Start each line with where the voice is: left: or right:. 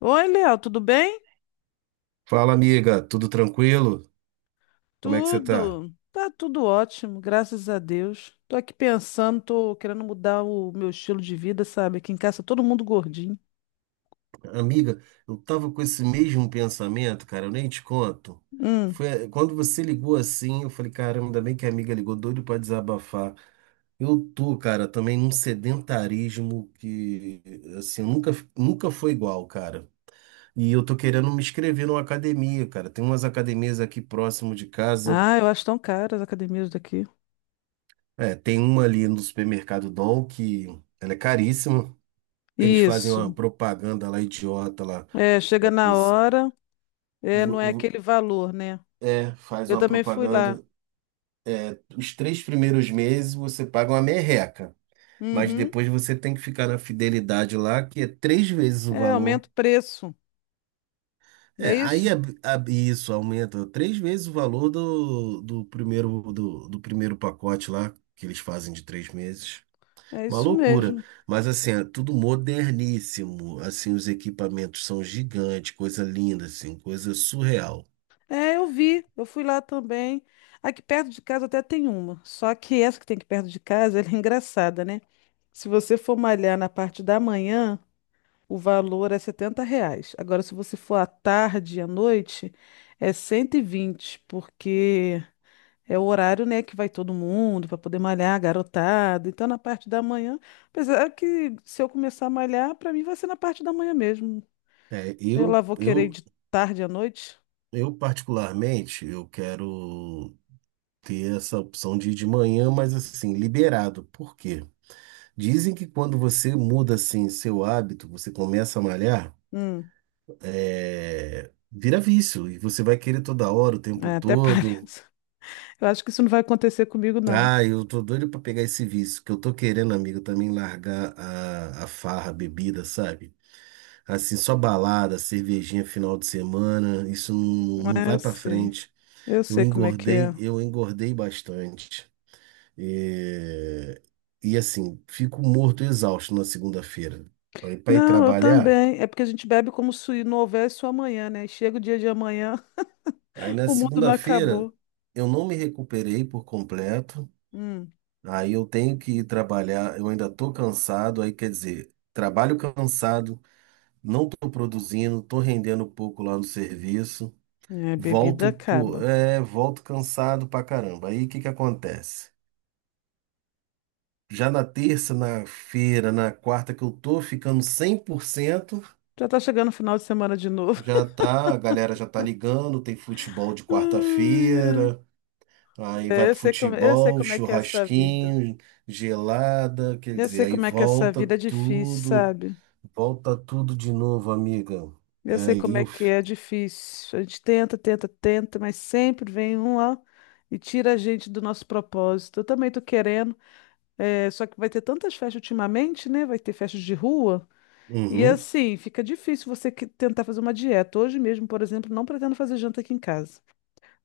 left: Oi, Léo, tudo bem?
right: Fala, amiga, tudo tranquilo? Como é que você tá?
left: Tudo. Tá tudo ótimo, graças a Deus. Tô aqui pensando, tô querendo mudar o meu estilo de vida, sabe? Aqui em casa todo mundo gordinho.
right: Amiga, eu tava com esse mesmo pensamento, cara, eu nem te conto.
left: Hum.
right: Foi quando você ligou assim, eu falei, caramba, ainda bem que a amiga ligou, doido pra desabafar. Eu tô, cara, também num sedentarismo que, assim, nunca foi igual, cara. E eu tô querendo me inscrever numa academia, cara. Tem umas academias aqui próximo de casa.
left: Ah, eu acho tão caras as academias daqui.
right: É, tem uma ali no supermercado Dom que ela é caríssima. Eles fazem uma
left: Isso.
right: propaganda lá, idiota lá.
left: É, chega na
right: Os-
left: hora, é,
right: vo-
left: não é
right: vo-
left: aquele valor, né?
right: É, faz
left: Eu
right: uma
left: também fui lá.
right: propaganda. Os três primeiros meses você paga uma merreca, mas
left: Uhum.
right: depois você tem que ficar na fidelidade lá, que é três vezes o
left: É,
right: valor.
left: aumenta o preço, não
right: É,
left: é isso?
right: isso aumenta três vezes o valor do primeiro, do primeiro pacote lá, que eles fazem de 3 meses.
left: É
right: Uma
left: isso
right: loucura.
left: mesmo.
right: Mas assim, é tudo moderníssimo. Assim, os equipamentos são gigantes, coisa linda, assim, coisa surreal.
left: É, eu vi, eu fui lá também. Aqui perto de casa até tem uma, só que essa que tem aqui perto de casa, ela é engraçada, né? Se você for malhar na parte da manhã, o valor é R$ 70. Agora, se você for à tarde e à noite, é 120, porque é o horário, né, que vai todo mundo para poder malhar, garotada. Então, na parte da manhã, apesar que se eu começar a malhar, para mim vai ser na parte da manhã mesmo.
right: É,
left: Eu lá
right: eu,
left: vou querer ir
right: eu,
left: de tarde à noite.
right: eu particularmente, eu quero ter essa opção de ir de manhã, mas assim, liberado. Por quê? Dizem que quando você muda assim seu hábito, você começa a malhar,
left: Hum,
right: é, vira vício e você vai querer toda hora, o tempo
left: É, até
right: todo.
left: parece. Eu acho que isso não vai acontecer comigo, não.
right: Ah, eu tô doido pra pegar esse vício, que eu tô querendo, amigo, também largar a farra, a bebida, sabe? Assim, só balada, cervejinha final de semana, isso não, não
left: É, eu
right: vai pra
left: sei.
right: frente.
left: Eu
right: Eu
left: sei como é que
right: engordei,
left: é.
right: eu engordei bastante. É, e assim, fico morto e exausto na segunda-feira. Aí para ir
left: Não, eu
right: trabalhar,
left: também. É porque a gente bebe como se não houvesse o amanhã, né? Chega o dia de amanhã,
right: aí na
left: o mundo não
right: segunda-feira
left: acabou.
right: eu não me recuperei por completo.
left: Hum,
right: Aí eu tenho que ir trabalhar, eu ainda tô cansado, aí quer dizer, trabalho cansado, não tô produzindo, tô rendendo pouco lá no serviço.
left: É, bebida
right: Volto, pô,
left: acaba.
right: é, volto cansado pra caramba. Aí o que que acontece? Já na terça, na feira, na quarta que eu tô ficando 100%,
left: Já tá chegando o final de semana de novo.
right: já tá, a galera já tá ligando, tem futebol de
left: Ai, ai.
right: quarta-feira, aí vai
left: É,
right: pro
left: eu sei
right: futebol,
left: como é que é essa vida.
right: churrasquinho, gelada, quer
left: Eu
right: dizer,
left: sei
right: aí
left: como é que é essa vida é difícil, sabe?
right: volta tudo de novo, amiga.
left: Eu sei
right: Aí
left: como é
right: eu,
left: que
right: f-
left: é difícil. A gente tenta, tenta, tenta, mas sempre vem um lá e tira a gente do nosso propósito. Eu também tô querendo, só que vai ter tantas festas ultimamente, né? Vai ter festas de rua. E
right: uhum.
left: assim, fica difícil você tentar fazer uma dieta. Hoje mesmo, por exemplo, não pretendo fazer janta aqui em casa.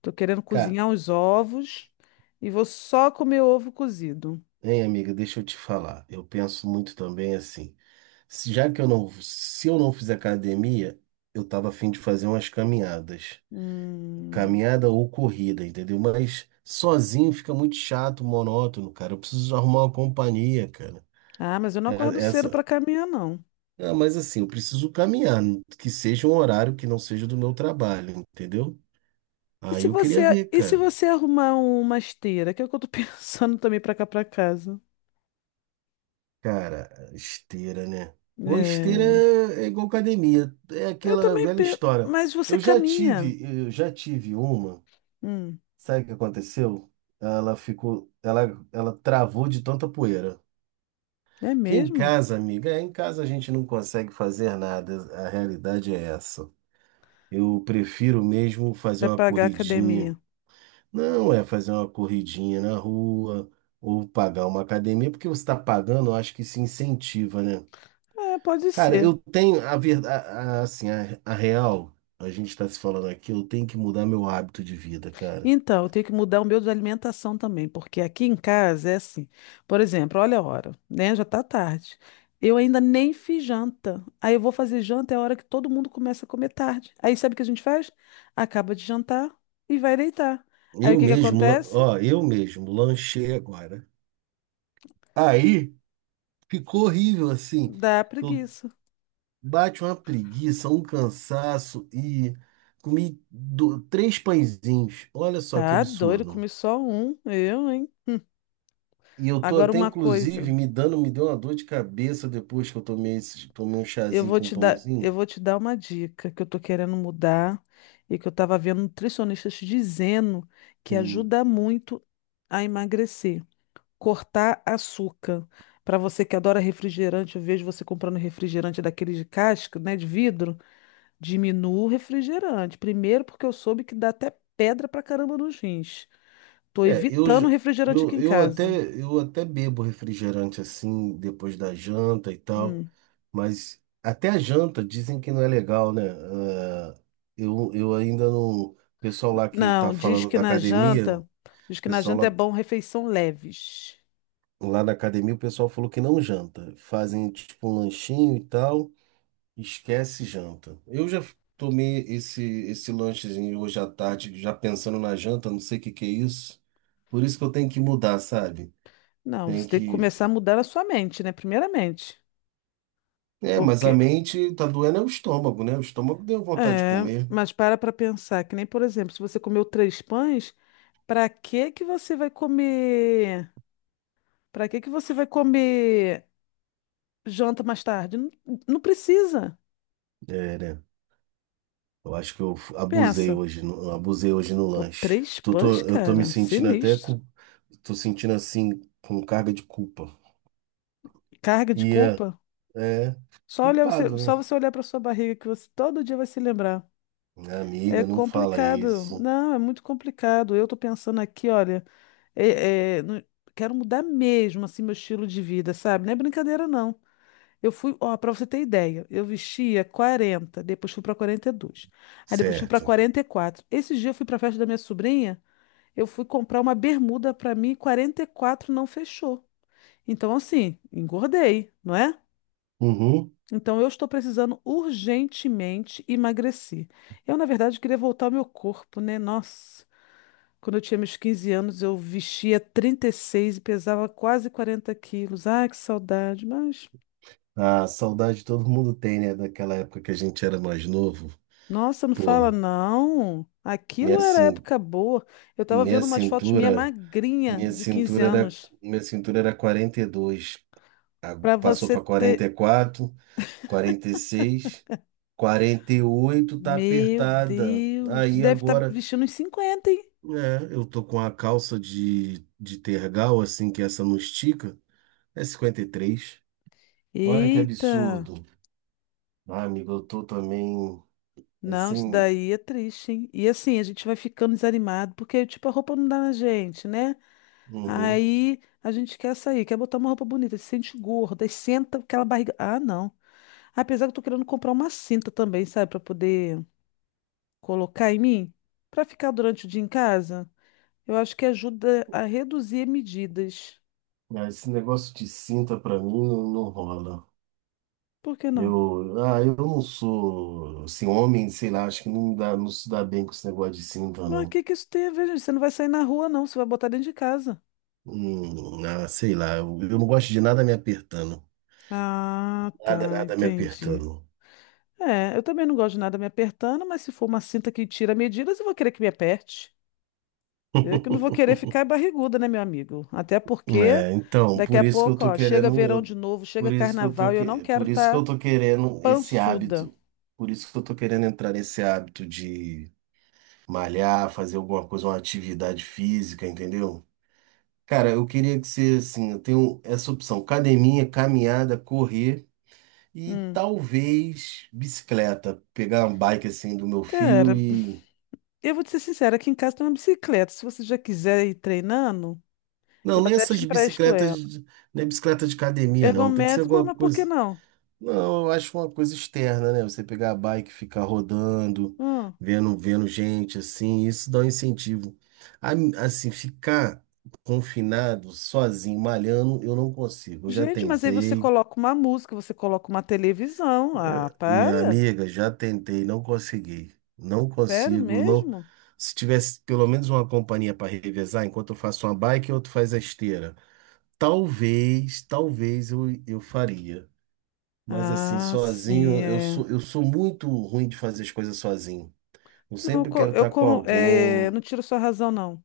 left: Tô querendo
right: Cara,
left: cozinhar uns ovos e vou só comer ovo cozido.
right: hein, amiga, deixa eu te falar. Eu penso muito também assim, se- já que eu não, se eu não fizer academia, eu tava afim de fazer umas caminhadas.
left: Hum.
right: Caminhada ou corrida, entendeu? Mas sozinho fica muito chato, monótono, cara. Eu preciso arrumar uma companhia, cara.
left: Ah, mas eu não acordo
right: É-
left: cedo
right: Essa.
left: para caminhar, não.
right: Ah, mas assim, eu preciso caminhar, que seja um horário que não seja do meu trabalho, entendeu?
left: E
right: Aí
left: se
right: eu queria
left: você,
right: ver,
left: e se
right: cara.
left: você arrumar uma esteira, que é o que eu tô pensando também pra cá pra casa.
right: Cara, esteira, né? Ou esteira
left: É,
right: é igual academia, é
left: eu
right: aquela
left: também
right: velha
left: penso,
right: história.
left: mas você
right: Eu já
left: caminha.
right: tive, eu já tive uma,
left: Hum,
right: sabe o que aconteceu? Ela travou de tanta poeira.
left: é
right: Que em
left: mesmo?
right: casa, amiga, é, em casa a gente não consegue fazer nada, a realidade é essa. Eu prefiro mesmo fazer
left: É
right: uma
left: pagar
right: corridinha.
left: academia.
right: Não é fazer uma corridinha na rua ou pagar uma academia, porque você está pagando, eu acho que se incentiva, né?
left: É, pode
right: Cara,
left: ser.
right: eu tenho a verdade, assim, a real, a gente está se falando aqui, eu tenho que mudar meu hábito de vida, cara.
left: Então, eu tenho que mudar o meu de alimentação também, porque aqui em casa é assim. Por exemplo, olha a hora, né? Já tá tarde. Eu ainda nem fiz janta. Aí eu vou fazer janta, é a hora que todo mundo começa a comer tarde. Aí sabe o que a gente faz? Acaba de jantar e vai deitar. Aí o que que acontece?
right: Ó, eu mesmo lanchei agora. Aí ficou horrível assim.
left: Dá preguiça.
right: Bate uma preguiça, um cansaço e comi três pãezinhos. Olha só que
left: Tá doido,
right: absurdo.
left: comi só um, eu, hein?
right: E eu tô
left: Agora
right: até,
left: uma coisa,
right: inclusive, me deu uma dor de cabeça depois que eu tomei, esse, tomei um
left: eu
right: chazinho
left: vou
right: com
left: te dar, eu
right: pãozinho.
left: vou te dar uma dica que eu tô querendo mudar e que eu tava vendo nutricionistas dizendo que
right: Hum.
left: ajuda muito a emagrecer, cortar açúcar. Para você que adora refrigerante, eu vejo você comprando refrigerante daqueles de casca, né, de vidro, diminua o refrigerante. Primeiro porque eu soube que dá até pedra pra caramba nos rins. Tô
right: É, eu,
left: evitando
right: j-
left: refrigerante aqui
right: eu,
left: em
right: eu até,
left: casa.
right: eu até bebo refrigerante assim, depois da janta e tal,
left: Hum.
right: mas até a janta dizem que não é legal, né? Ah, eu ainda não. O pessoal lá que tá
left: Não, diz
right: falando
left: que
right: da
left: na
right: academia. O
left: janta, diz que na
right: pessoal
left: janta é
right: lá
left: bom refeição leves.
right: Lá na academia o pessoal falou que não janta. Fazem tipo um lanchinho e tal, esquece janta. Eu já tomei esse lanchezinho hoje à tarde, já pensando na janta, não sei o que que é isso. Por isso que eu tenho que mudar, sabe?
left: Não,
right: Tem
left: você tem que
right: que.
left: começar a mudar a sua mente, né? Primeiramente.
right: É, mas a
left: Porque,
right: mente tá doendo é o estômago, né? O estômago deu vontade de
left: é,
right: comer.
left: mas para pensar, que nem, por exemplo, se você comeu três pães, para que que você vai comer? Para que que você vai comer janta mais tarde? Não, não precisa.
right: É, né? Eu acho que eu abusei
left: Pensa.
right: hoje, abusei hoje no
left: Pô,
right: lanche.
left: três pães,
right: Eu tô me
left: cara,
right: sentindo até
left: sinistro.
right: com, tô sentindo assim com carga de culpa.
left: Carga de
right: E
left: culpa.
right: É,
left: Só olhar você,
right: culpado, né?
left: só você olhar para sua barriga que você todo dia vai se lembrar.
right: Minha
left: É
right: amiga, não fala
left: complicado.
right: isso.
left: Não, é muito complicado. Eu tô pensando aqui, olha, é- é, no- quero mudar mesmo assim meu estilo de vida, sabe? Não é brincadeira, não. Eu fui, ó, pra você ter ideia, eu vestia 40, depois fui pra 42. Aí depois fui pra
right: Certo.
left: 44. Esse dia eu fui pra festa da minha sobrinha, eu fui comprar uma bermuda pra mim, 44 não fechou. Então assim, engordei, não é?
right: Uhum.
left: Então, eu estou precisando urgentemente emagrecer. Eu, na verdade, queria voltar ao meu corpo, né? Nossa, quando eu tinha meus 15 anos, eu vestia 36 e seis e pesava quase 40 quilos. Ai, que saudade. Mas,
right: A saudade todo mundo tem, né? Daquela época que a gente era mais novo.
left: nossa, não fala
right: Pô,
left: não.
right: minha,
left: Aquilo era
right: cin
left: época boa. Eu estava
right: minha
left: vendo umas fotos minha
right: cintura,
left: magrinha de 15 anos.
right: minha cintura era 42,
left: Para
right: passou
left: você
right: para
left: ter.
right: quarenta e quatro, 46, 48 tá
left: Meu
right: apertada.
left: Deus, tu
right: Aí
left: deve estar
right: agora,
left: vestindo uns 50, hein?
right: é, eu tô com a calça de tergal, assim, que essa não estica, é 53. Olha que
left: Eita!
right: absurdo. Ah, amigo, eu tô também é,
left: Não, isso
right: sem.
left: daí é triste, hein? E assim, a gente vai ficando desanimado, porque, tipo, a roupa não dá na gente, né?
right: Uhum.
left: Aí a gente quer sair, quer botar uma roupa bonita, se sente gorda, aí senta aquela barriga. Ah, não. Apesar que eu tô querendo comprar uma cinta também, sabe, pra poder colocar em mim, pra ficar durante o dia em casa. Eu acho que ajuda a reduzir medidas.
right: Ah, esse negócio de cinta pra mim não, não rola.
left: Por que não?
right: Eu não sou assim, homem, sei lá, acho que não dá, não se dá bem com esse negócio de cinta,
left: Mas o
right: não.
left: que que isso tem a ver, gente? Você não vai sair na rua, não, você vai botar dentro de casa.
right: Ah, sei lá, eu não gosto de nada me apertando.
left: Ah,
right: Nada,
left: tá,
right: nada me
left: entendi.
right: apertando.
left: É, eu também não gosto de nada me apertando, mas se for uma cinta que tira medidas, eu vou querer que me aperte. Eu que não vou querer ficar barriguda, né, meu amigo? Até porque
right: É, então,
left: daqui a pouco, ó, chega verão de novo,
right: por
left: chega
right: isso que
left: carnaval e eu não quero
right: por isso que eu
left: estar
right: tô querendo esse
left: pançuda.
right: hábito. Por isso que eu tô querendo entrar nesse hábito de malhar, fazer alguma coisa, uma atividade física, entendeu? Cara, eu queria que você, assim, eu tenho essa opção: academia, caminhada, correr e
left: Hum.
right: talvez bicicleta. Pegar uma bike assim do meu filho
left: Cara,
right: e.
left: eu vou te ser sincera, aqui em casa tem uma bicicleta. Se você já quiser ir treinando,
right: Não,
left: eu
right: não é
left: até te
right: essas
left: empresto
right: bicicletas,
left: ela.
right: de- não é bicicleta de academia, não. Tem que ser
left: Ergométrico,
right: alguma
left: mas por que
right: coisa.
left: não?
right: Não, eu acho uma coisa externa, né? Você pegar a bike e ficar rodando,
left: Hum.
right: vendo gente assim, isso dá um incentivo. A- Assim, ficar confinado, sozinho, malhando, eu não consigo. Eu já
left: Gente, mas aí você
right: tentei,
left: coloca uma música, você coloca uma televisão. Ah,
right: minha
left: para?
right: amiga, já tentei, não consegui. Não
left: Sério
right: consigo, não.
left: mesmo?
right: Se tivesse pelo menos uma companhia para revezar, enquanto eu faço uma bike, o outro faz a esteira. Talvez eu faria. Mas assim,
left: Ah, sim,
right: sozinho, eu
left: é.
right: sou, eu sou muito ruim de fazer as coisas sozinho. Eu
left: Não, eu,
right: sempre
left: co-
right: quero
left: eu
right: estar com
left: con- é,
right: alguém.
left: não tiro sua razão, não.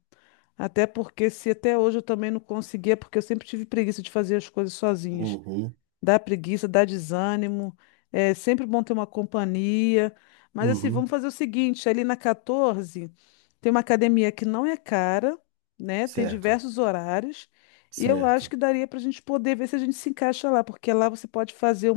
left: Até porque se até hoje eu também não conseguia, porque eu sempre tive preguiça de fazer as coisas sozinhas.
right: Uhum,
left: Dá preguiça, dá desânimo. É sempre bom ter uma companhia. Mas assim,
right: uhum.
left: vamos fazer o seguinte, ali na 14 tem uma academia que não é cara, né? Tem
right: Certo,
left: diversos horários. E eu acho
right: certo.
left: que daria para a gente poder ver se a gente se encaixa lá, porque lá você pode fazer.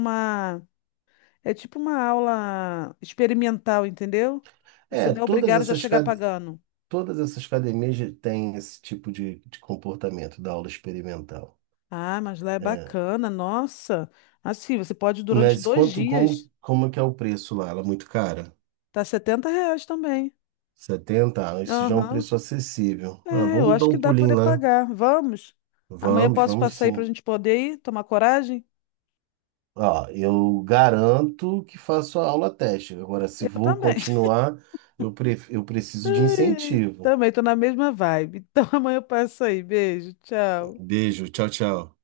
left: É tipo uma aula experimental, entendeu? Você
right: É,
left: não é obrigado já a chegar pagando.
right: todas essas academias já têm esse tipo de comportamento da aula experimental.
left: Ah, mas lá é
right: É.
left: bacana, nossa. Assim, você pode ir durante
right: Mas
left: dois
right: quanto, como,
left: dias.
right: como é que é o preço lá? Ela é muito cara?
left: Tá, setenta reais também.
right: 70. Ah, isso já é um
left: Aham.
right: preço acessível. Ah,
left: É, eu
right: vamos dar
left: acho que
right: um
left: dá pra
right: pulinho
left: poder
right: lá.
left: pagar. Vamos? Amanhã
right: Vamos,
left: posso
right: vamos
left: passar aí pra
right: sim.
left: gente poder ir, tomar coragem?
right: Ó, eu garanto que faço a aula teste. Agora, se
left: Eu
right: vou
left: também.
right: continuar, eu preciso de incentivo.
left: Também tô na mesma vibe. Então amanhã eu passo aí. Beijo, tchau.
right: Beijo, tchau, tchau.